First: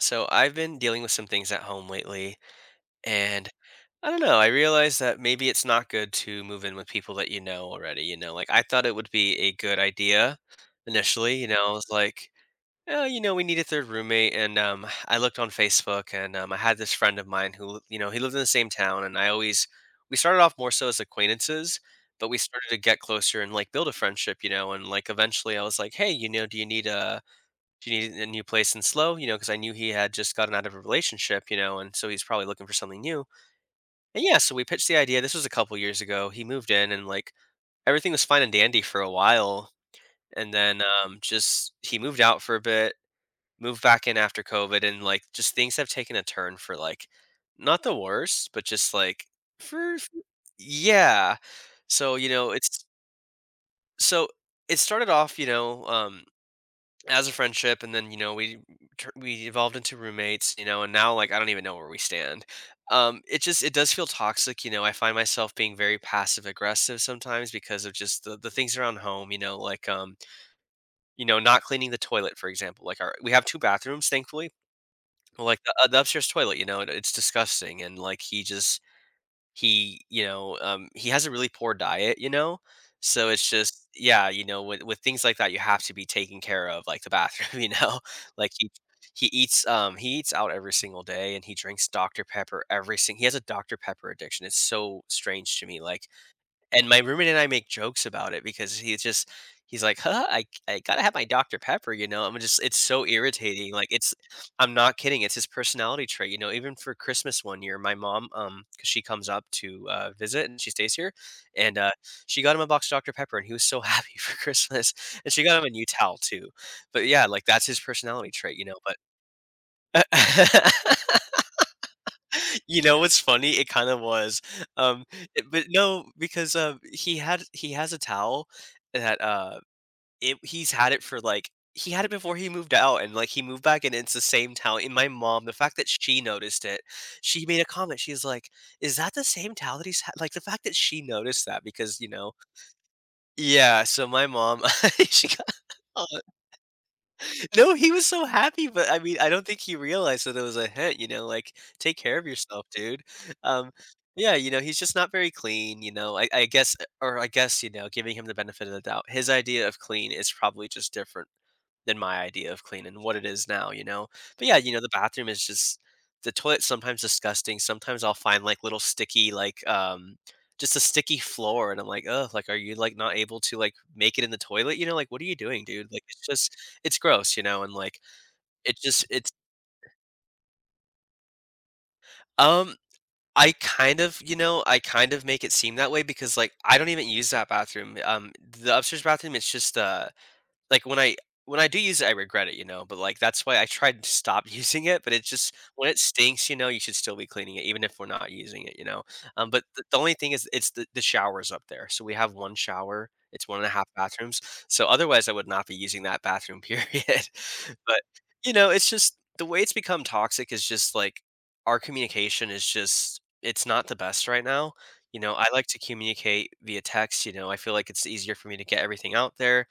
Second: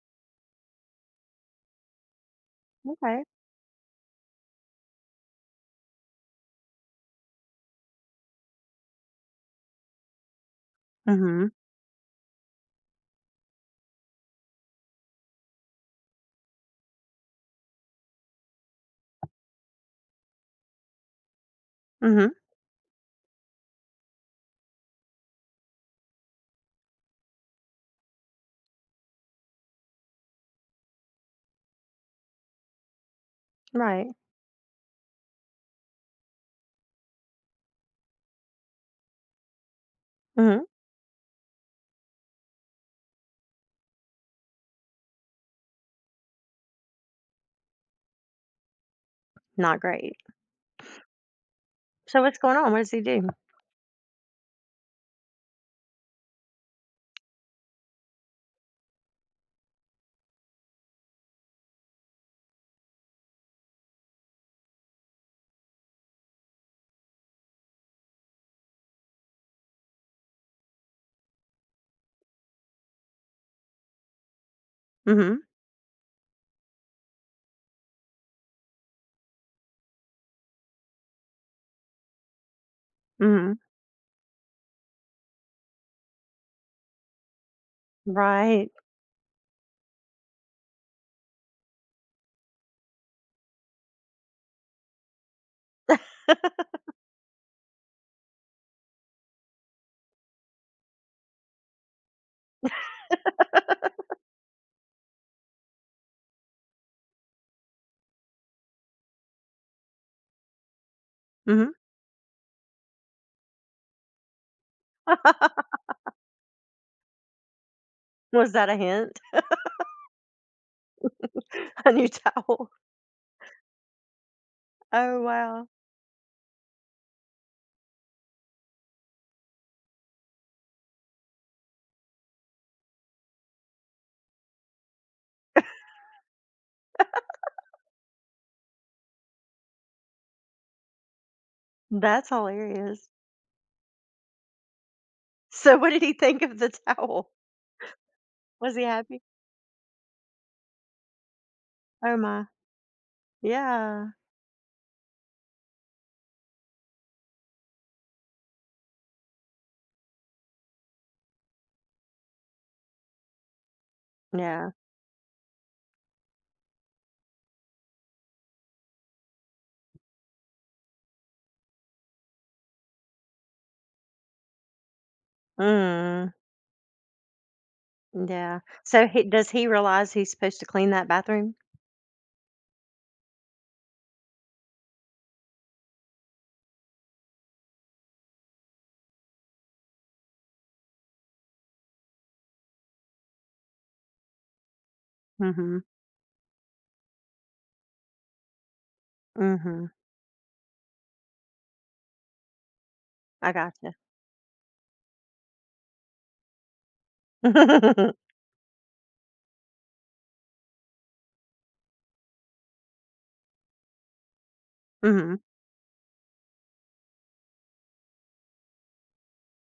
So I've been dealing with some things at home lately, Okay. and I don't know. I realized that maybe it's not good to move in with people that you know already. Like I thought it would be a good idea initially. You Mhm. know, I was like, we need a third roommate, and I looked on Facebook, and I had this friend of mine who, he lived in the same town, and I always we started off more so as acquaintances, but Mhm. we started to get closer and build a friendship. You know, and eventually I was like, hey, do you need a she needed a new place and because I knew he had just gotten out of a relationship, and so he's probably looking for something new. Right. And yeah, so we pitched the idea. This was a couple years ago. He moved in and everything was fine and dandy for a while. And Mhm. then just he moved out for a bit, moved back in after COVID, and just things have taken a turn for not the worst, but just Not for for- great. yeah. So, So you what's know, going on? What it's does he do? so it started off, as a friendship, and then we we evolved into roommates, you know, and now I don't even know where we stand. It just it does feel toxic, you know. I find myself being very passive aggressive sometimes because of just the things around home, you know, not cleaning the toilet for example. Like our we have two bathrooms, thankfully. Mhm. Well, like the upstairs toilet, it's disgusting, and he just he has a really poor diet, you know? So it's Mhm. just, yeah, you know, with things like that, you have to be taking care of, like, the bathroom, you know? Like he Right. he eats out every single day, and he drinks Dr. Pepper every sing he has a Dr. Pepper addiction. It's so strange to me. Like, and my roommate and I make jokes about it because he's just he's like, "Huh, I gotta have my Dr. Pepper," you know? I'm just it's so irritating, like, it's I'm not kidding, it's his personality trait, you know? Even for Christmas one year, my mom, because she comes up to, visit and she stays here, Mhm. and, she got him a box of Dr. Pepper, and he was so happy for Christmas, and she got him a new towel too. But yeah, like, that's his personality Was trait, you that know? a But hint? A new towel. you know what's funny? It kinda was, um, Oh it but wow. no, because, he has a towel that, it he's had it for, like, he had it before he moved out, and, like, he moved back, and it's the same towel, and my mom, the fact that she noticed it, she made a comment. She's like, "Is that the same towel that he's had?" Like, the fact that she noticed that, because, you That's know hilarious. Yeah, so my mom, she got So what did he think of the towel? no, he was so happy, Was he but I mean, happy? I don't think he realized that it was a hit, "Take care Oh of my. yourself, dude." Um, Yeah. yeah, you know, he's just not very clean, you know. I guess, or I guess, you know, giving him the benefit of the doubt, his idea of clean is probably just different than my idea of clean and what it is now, you know? But yeah, Yeah. you know, the bathroom is just the toilet's sometimes disgusting. Sometimes I'll find like little sticky, like just a sticky floor, and I'm like, oh, like, are you like not able to like make it in the toilet? You know, like, what are you doing, dude? Like, Mm. It's gross, you know, and Yeah. So it's he realize he's supposed to clean that bathroom? um I kind of, you know, I kind of make it seem that way because like I don't even use that bathroom. The upstairs bathroom, it's just like, when I do use it, I regret it, you know, but, like, that's why I tried to stop using it. But it's just, Mhm. when it stinks, you know, you should still be cleaning it even if we're not using it, you know? But the Mhm. Only thing is, it's the shower's up there, so we have one shower, it's I one and a half gotcha. bathrooms, so otherwise I would not be using that bathroom, period. But, you know, it's just, the way it's become toxic is just, like, our communication is just it's not the best right now, you know? mhm. I like to communicate via text, you know? I feel like it's easier for me to get everything out there,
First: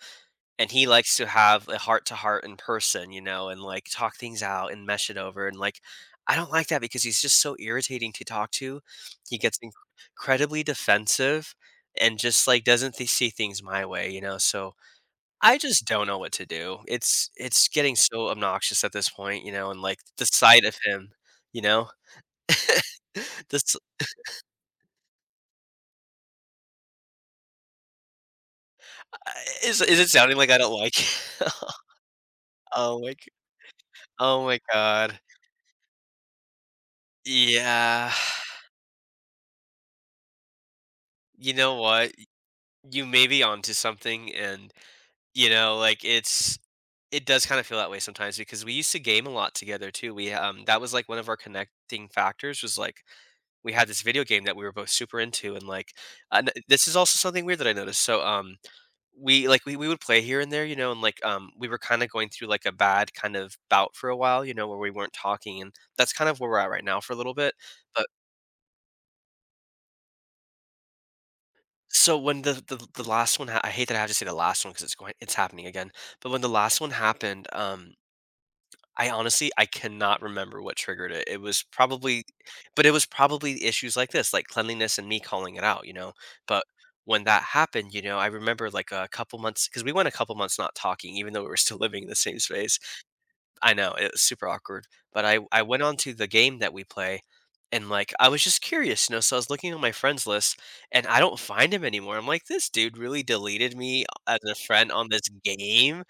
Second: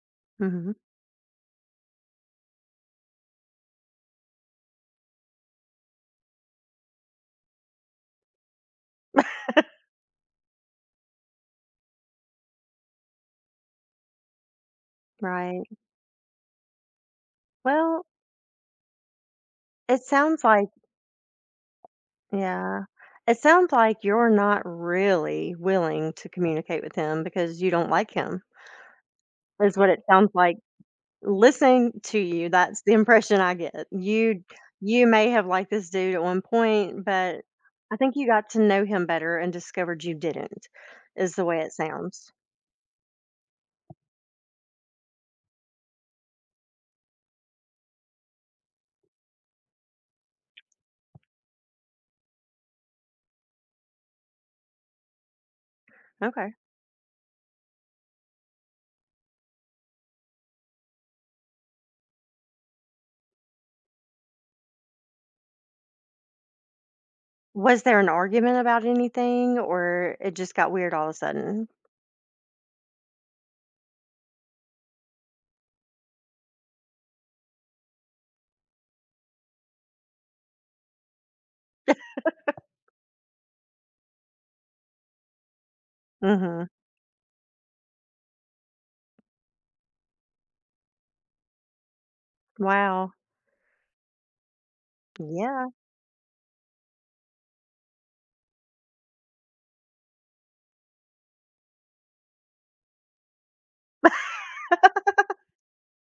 and Mhm. he likes to have a heart to heart in person, you know, and like talk things out and mesh it over. And like, I don't like that because he's just so irritating to talk to. He gets incredibly defensive and just like doesn't see things my way, you know. So I Right. just don't know what to do. It's getting Well, so obnoxious at this point, you know, and like it the sounds sight like of him, you know. yeah, it sounds this like you're not really willing to communicate with him because you don't like him, uh, is is what it it sounds sounding like I like. don't like him? Listening to you, that's the oh my g- impression I get. You oh my you god. may have liked this dude at one point, but I Yeah. think you got to know him better and discovered you didn't, is the You way it know what? sounds. You may be onto something, and you know like it's it does kind of feel that way sometimes, because we used to game a lot together too. We that was like one of our connecting factors. Was like we had this video game that we were both super into, and like, and Okay. this is also something weird that I noticed. So we like we would play here and there, you know, and like we were kind of going through like a bad kind of bout for a while, you know, where we weren't talking, and that's kind of where we're at right now for a little bit. Was there an argument about anything or it just got weird all of a sudden? So when the last one ha I hate that I have to say the last one because it's happening again, but when the last one happened, I honestly I cannot remember what triggered it. It was probably but it was probably issues like this, like cleanliness and me calling it out, you know? But Mhm. when that happened, you know, I remember like a couple months, because we went a couple months not talking even though we were still living in the same space. Wow. I know, it was super awkward, but I Yeah. went on to the game that we play, and, like, I was just curious, you know, so I was looking on my friends list, and I don't find him anymore. I'm like, "This dude really deleted me as a friend on this game,"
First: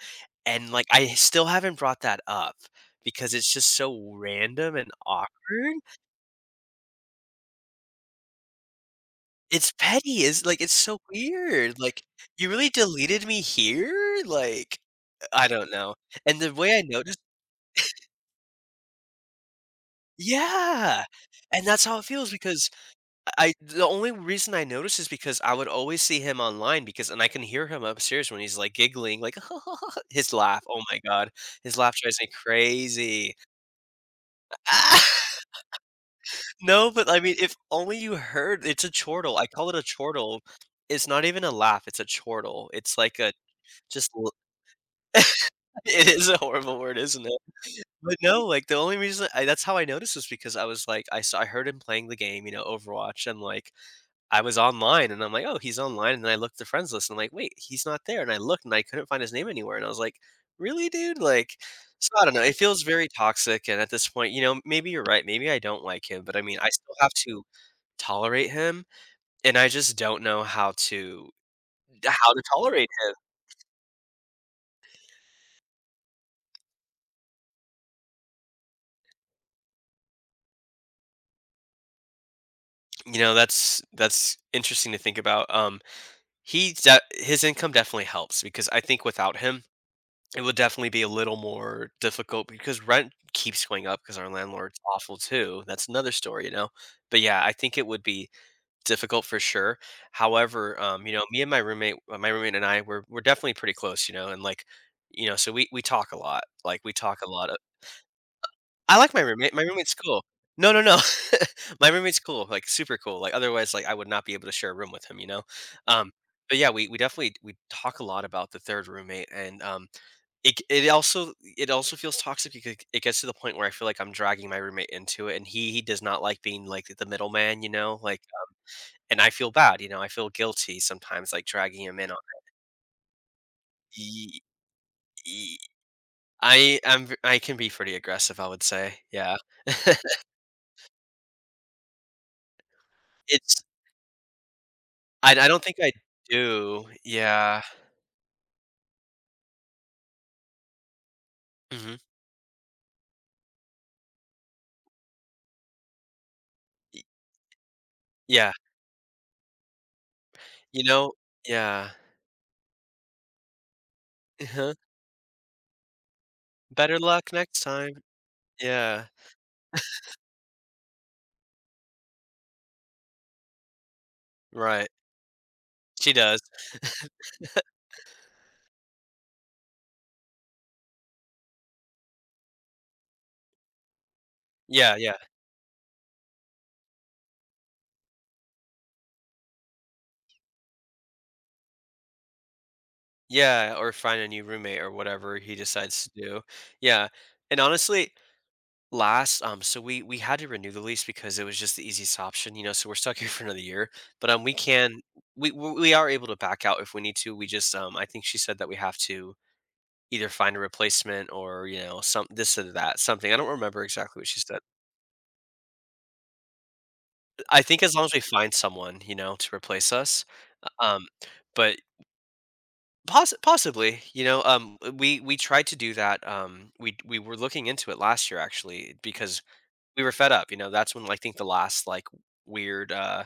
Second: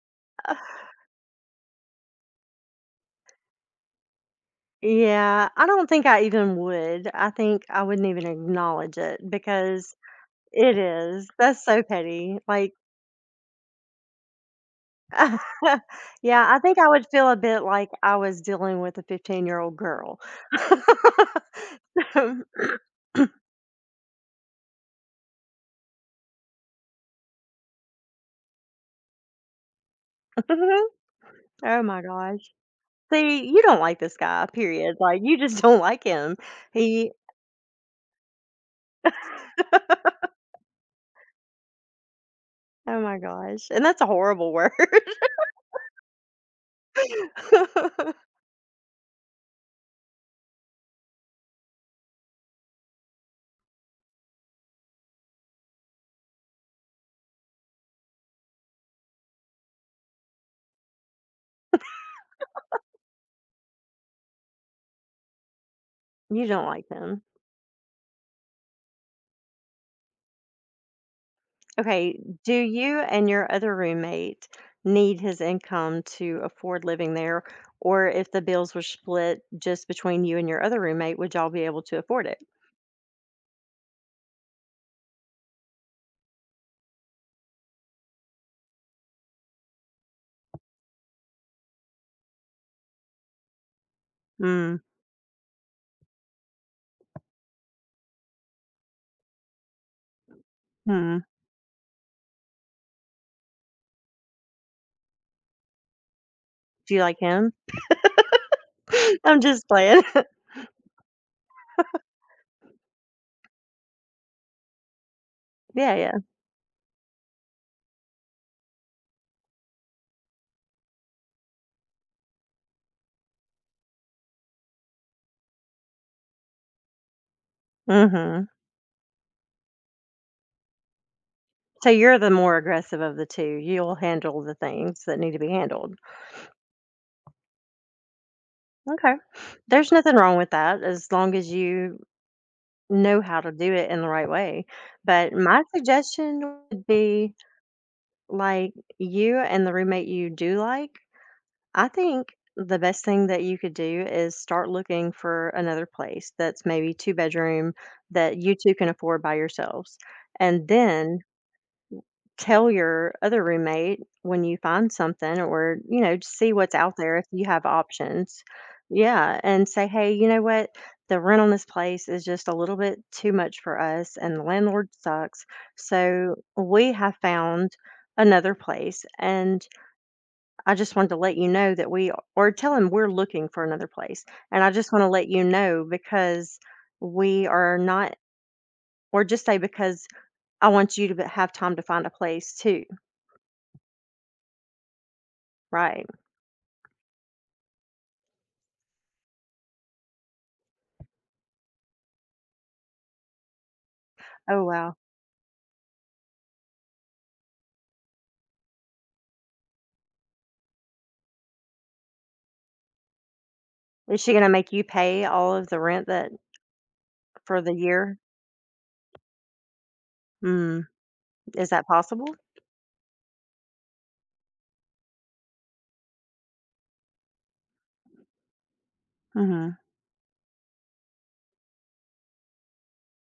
and, like, I still haven't brought that up because it's just so random and Yeah, I awkward. don't think I even would. I think I wouldn't even acknowledge it It's because petty, is like, it's it so is. That's weird, so like, petty. "You really Like, deleted me here?" Like, I don't know, and yeah, the I way think I I would noticed feel a bit like I was dealing with a 15-year-old girl. yeah, and that's how it feels because I the only reason I noticed is because I would always see him online, because and I can hear him upstairs when he's like giggling, like his laugh. Oh my god, his Oh laugh my drives me gosh. crazy. See, you don't like this guy, period. Ah! Like, you just don't like him. no, but He, I mean, if only you heard. It's a chortle. I call it a chortle. It's not even a laugh. It's a chortle. It's oh my like a gosh. And that's a just. l- horrible word. it is a horrible word, isn't it? But no, like the only reason that's how I noticed was because I was like I heard him playing the game, you know, Overwatch, and like I was online and I'm like, "Oh, he's online." And then I looked at the friends list and I'm like, "Wait, he's not there." And I looked and I couldn't find his name anywhere. And I was like, "Really, dude?" Like, so I don't know. It feels very toxic. And at this point, you know, maybe you're right. Maybe I don't like him, but I You mean, don't I like still have him. to tolerate him. And I just don't know how to Okay, do tolerate you him. and your other roommate need his income to afford living there? Or if the bills were split just between you and your other roommate, would y'all be able to afford it? You know, that's interesting to think about. His income definitely helps because I think without him, it would definitely be a little more difficult because rent keeps going up because our Mm, landlord's awful too. That's another story, you know? But yeah, I think it would be difficult for sure. However, you hmm. know, me and my roommate and I, we're definitely pretty close, you know, and like, you know, so we talk a lot. Like we Do you talk like a lot. him? Of, I like my I'm roommate. My just roommate's playing. cool. No, no, no. My roommate's cool, like super cool. Like otherwise, like I would not be able to share a room with him, you know. Yeah, Um, yeah. but yeah, we definitely we talk a lot about the third roommate, and it it also it also feels toxic because it gets to the point where I feel like I'm dragging my roommate into it, and he does not like being like the middleman, you know, like, Mhm. and I feel bad, you know, I feel guilty sometimes, like dragging So him in on. you're the more aggressive of the two. You'll Ye- handle the things that need to be ye- handled. I am I can be pretty aggressive, I would say. Okay. Yeah, There's nothing wrong with that as long as you know how to it's do it in the right way. I But I my don't think I suggestion do. would be, Yeah. like, you and the roommate you do like, I Hmm. think the best thing that you could do is start looking for another place that's maybe two bedroom that Yeah. you two can afford by yourselves. And You know. then Yeah. tell your other roommate when you uh find something or, you know, just see what's out Better there if luck you next have time. options. Yeah. Yeah, and say, "Hey, you know what? The rent on this place is just a little bit too much for us and the Right. landlord sucks. She So, does. we have found another place and I just wanted to let you know that we or tell him we're looking for another place. And I just Yeah. want to Yeah. let you know because we are not or just say because I want you to have time to find a place too, Yeah, or find a new roommate or whatever he decides right? to do. Yeah. And honestly, last so we had to renew the lease because it was just the easiest option, you know, so we're stuck here for another year. But we Oh, wow. can we are able to back out if we need to. We just I think she said that we have to either find a replacement or, you know, some this or that, something. I don't remember Is exactly what she she gonna said. make you pay all of the rent that I for the think as long as year? we find someone, you know, to replace us. Mm, Um is but that possible? Possibly, you know, we tried to do that, we were looking into it last year actually because Mhm, we were fed up, you know, that's when like, I think the last like weird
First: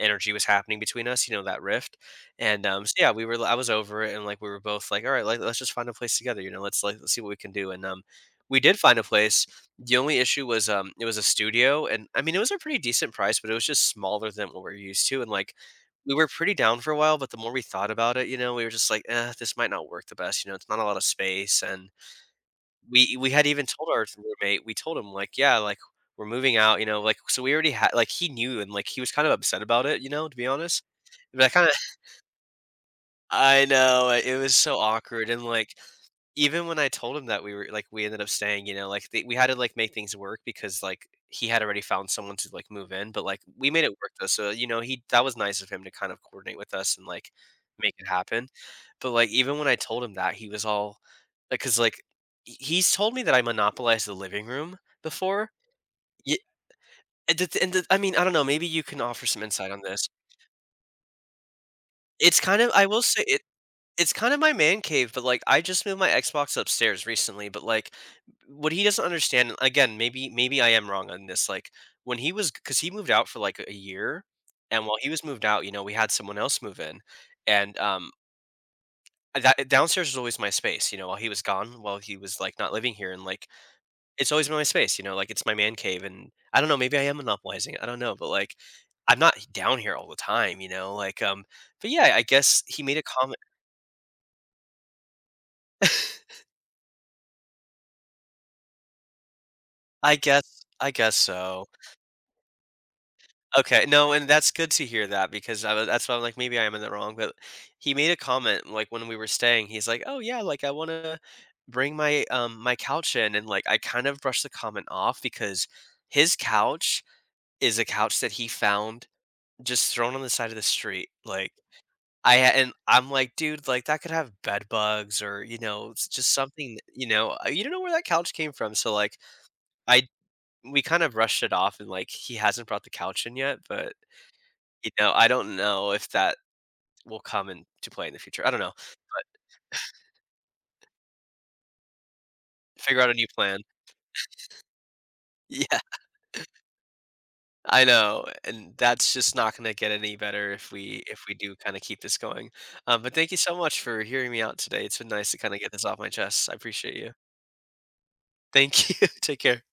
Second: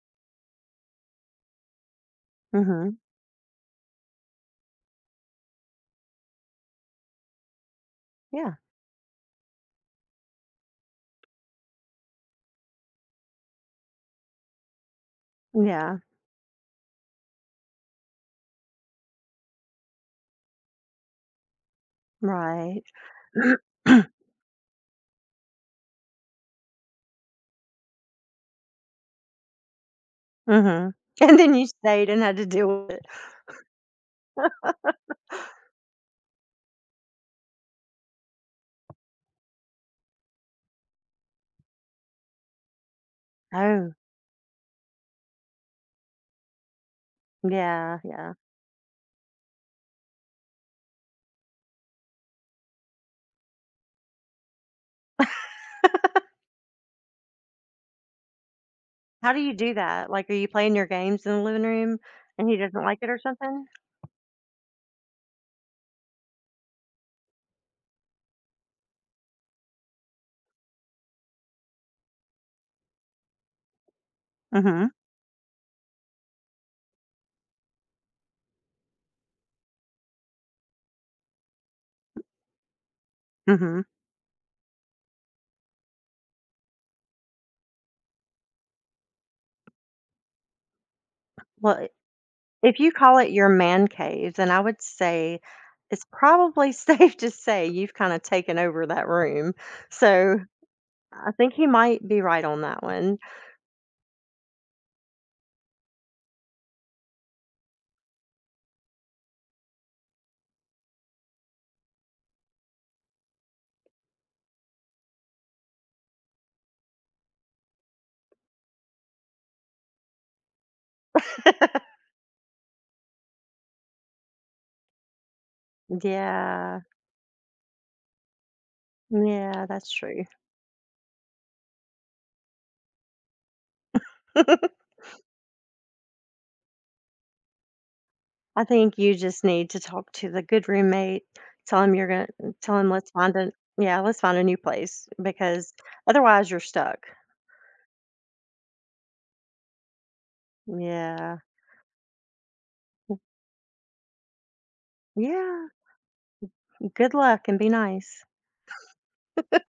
energy was happening between us, you know, that rift. And so mhm. yeah, we were I was over it and like we were both like, all right, like let's just find a place together, you know, let's like let's see what we can do. And Yeah, we did find a place. The only issue was it was a studio, and I mean it was a pretty decent price, but it was just smaller than what we're used to, and like yeah, we were pretty down for a while, but the more we thought about it, you know, we were just like, eh, this might not work the best. You know, it's not a lot of space, and right. we had even told our roommate, we told him, like, "Yeah, like, we're moving out," you know, like, so we already had like, he knew and, like, he was kind of upset about it, you know, to be honest. Mhm, and But I then you kinda stayed and had to deal with it. I know, it was so awkward and, like even when I told him that we were like we ended up staying, you know, like they, we had to like make things work because like he had already found someone to like move in, but like we made it Oh, work though. So you know, he that was nice of him to kind of coordinate with us and like make yeah, it yeah. happen. But like even when I told him that, he was all like, because like he's told me that I monopolized the living room before. Yeah, and, I mean, I don't know. Maybe you can offer How do some you insight do on this. that? Like, are you playing your games in the living room It's and he kind of doesn't I like will it or say something? it's kind of my man cave, but, like, I just moved my Xbox upstairs recently, but, like, what he doesn't understand and again, maybe I am wrong on this, like, when he was, because he moved out for, like, a year, and Mhm, while he was moved out, you know, we had someone else move in, and, that downstairs was always my space, you know, while he was gone, while he was, like, not living here, and, like, mhm. it's always been my space, you know, like, it's my man cave, and I don't know, maybe I am monopolizing it, I don't know, but, like, I'm not down here all the time, you know, like, Well, I but, yeah, I guess if he you made a call it comment. your man cave, then I would say it's probably safe to say you've kinda taken over that room, I so guess I think so. he might be right on that one. Okay, no, and that's good to hear that, because I was that's why I'm like, maybe I am in the wrong, but he made a comment, like, when we were staying, he's like, "Oh, yeah, like, I wanna bring my, my couch in," and, like, I kind of brushed the comment off because his couch is a couch that he found just thrown on the side of the street, like, I ha and I'm like, "Dude, like, that could have bed bugs or, you know, it's just something, Yeah. you know, you don't know where that couch came from," so, like, Yeah, that's I true. we kind of rushed it off and, like, he hasn't brought the couch in yet, but, I you know, I don't know if that will come into play in the future. I don't know. think you just need to talk to the good roommate, tell him you're gonna tell him Figure out let's a new find a plan. yeah, let's find a new place because Yeah, otherwise you're stuck. I know, and that's just not gonna get any better if we Yeah. do kinda keep this going. But thank you so much for hearing me out today. It's been nice to kinda Yeah. get this off my chest. I appreciate you. Good luck and be nice. Thank you. Take care.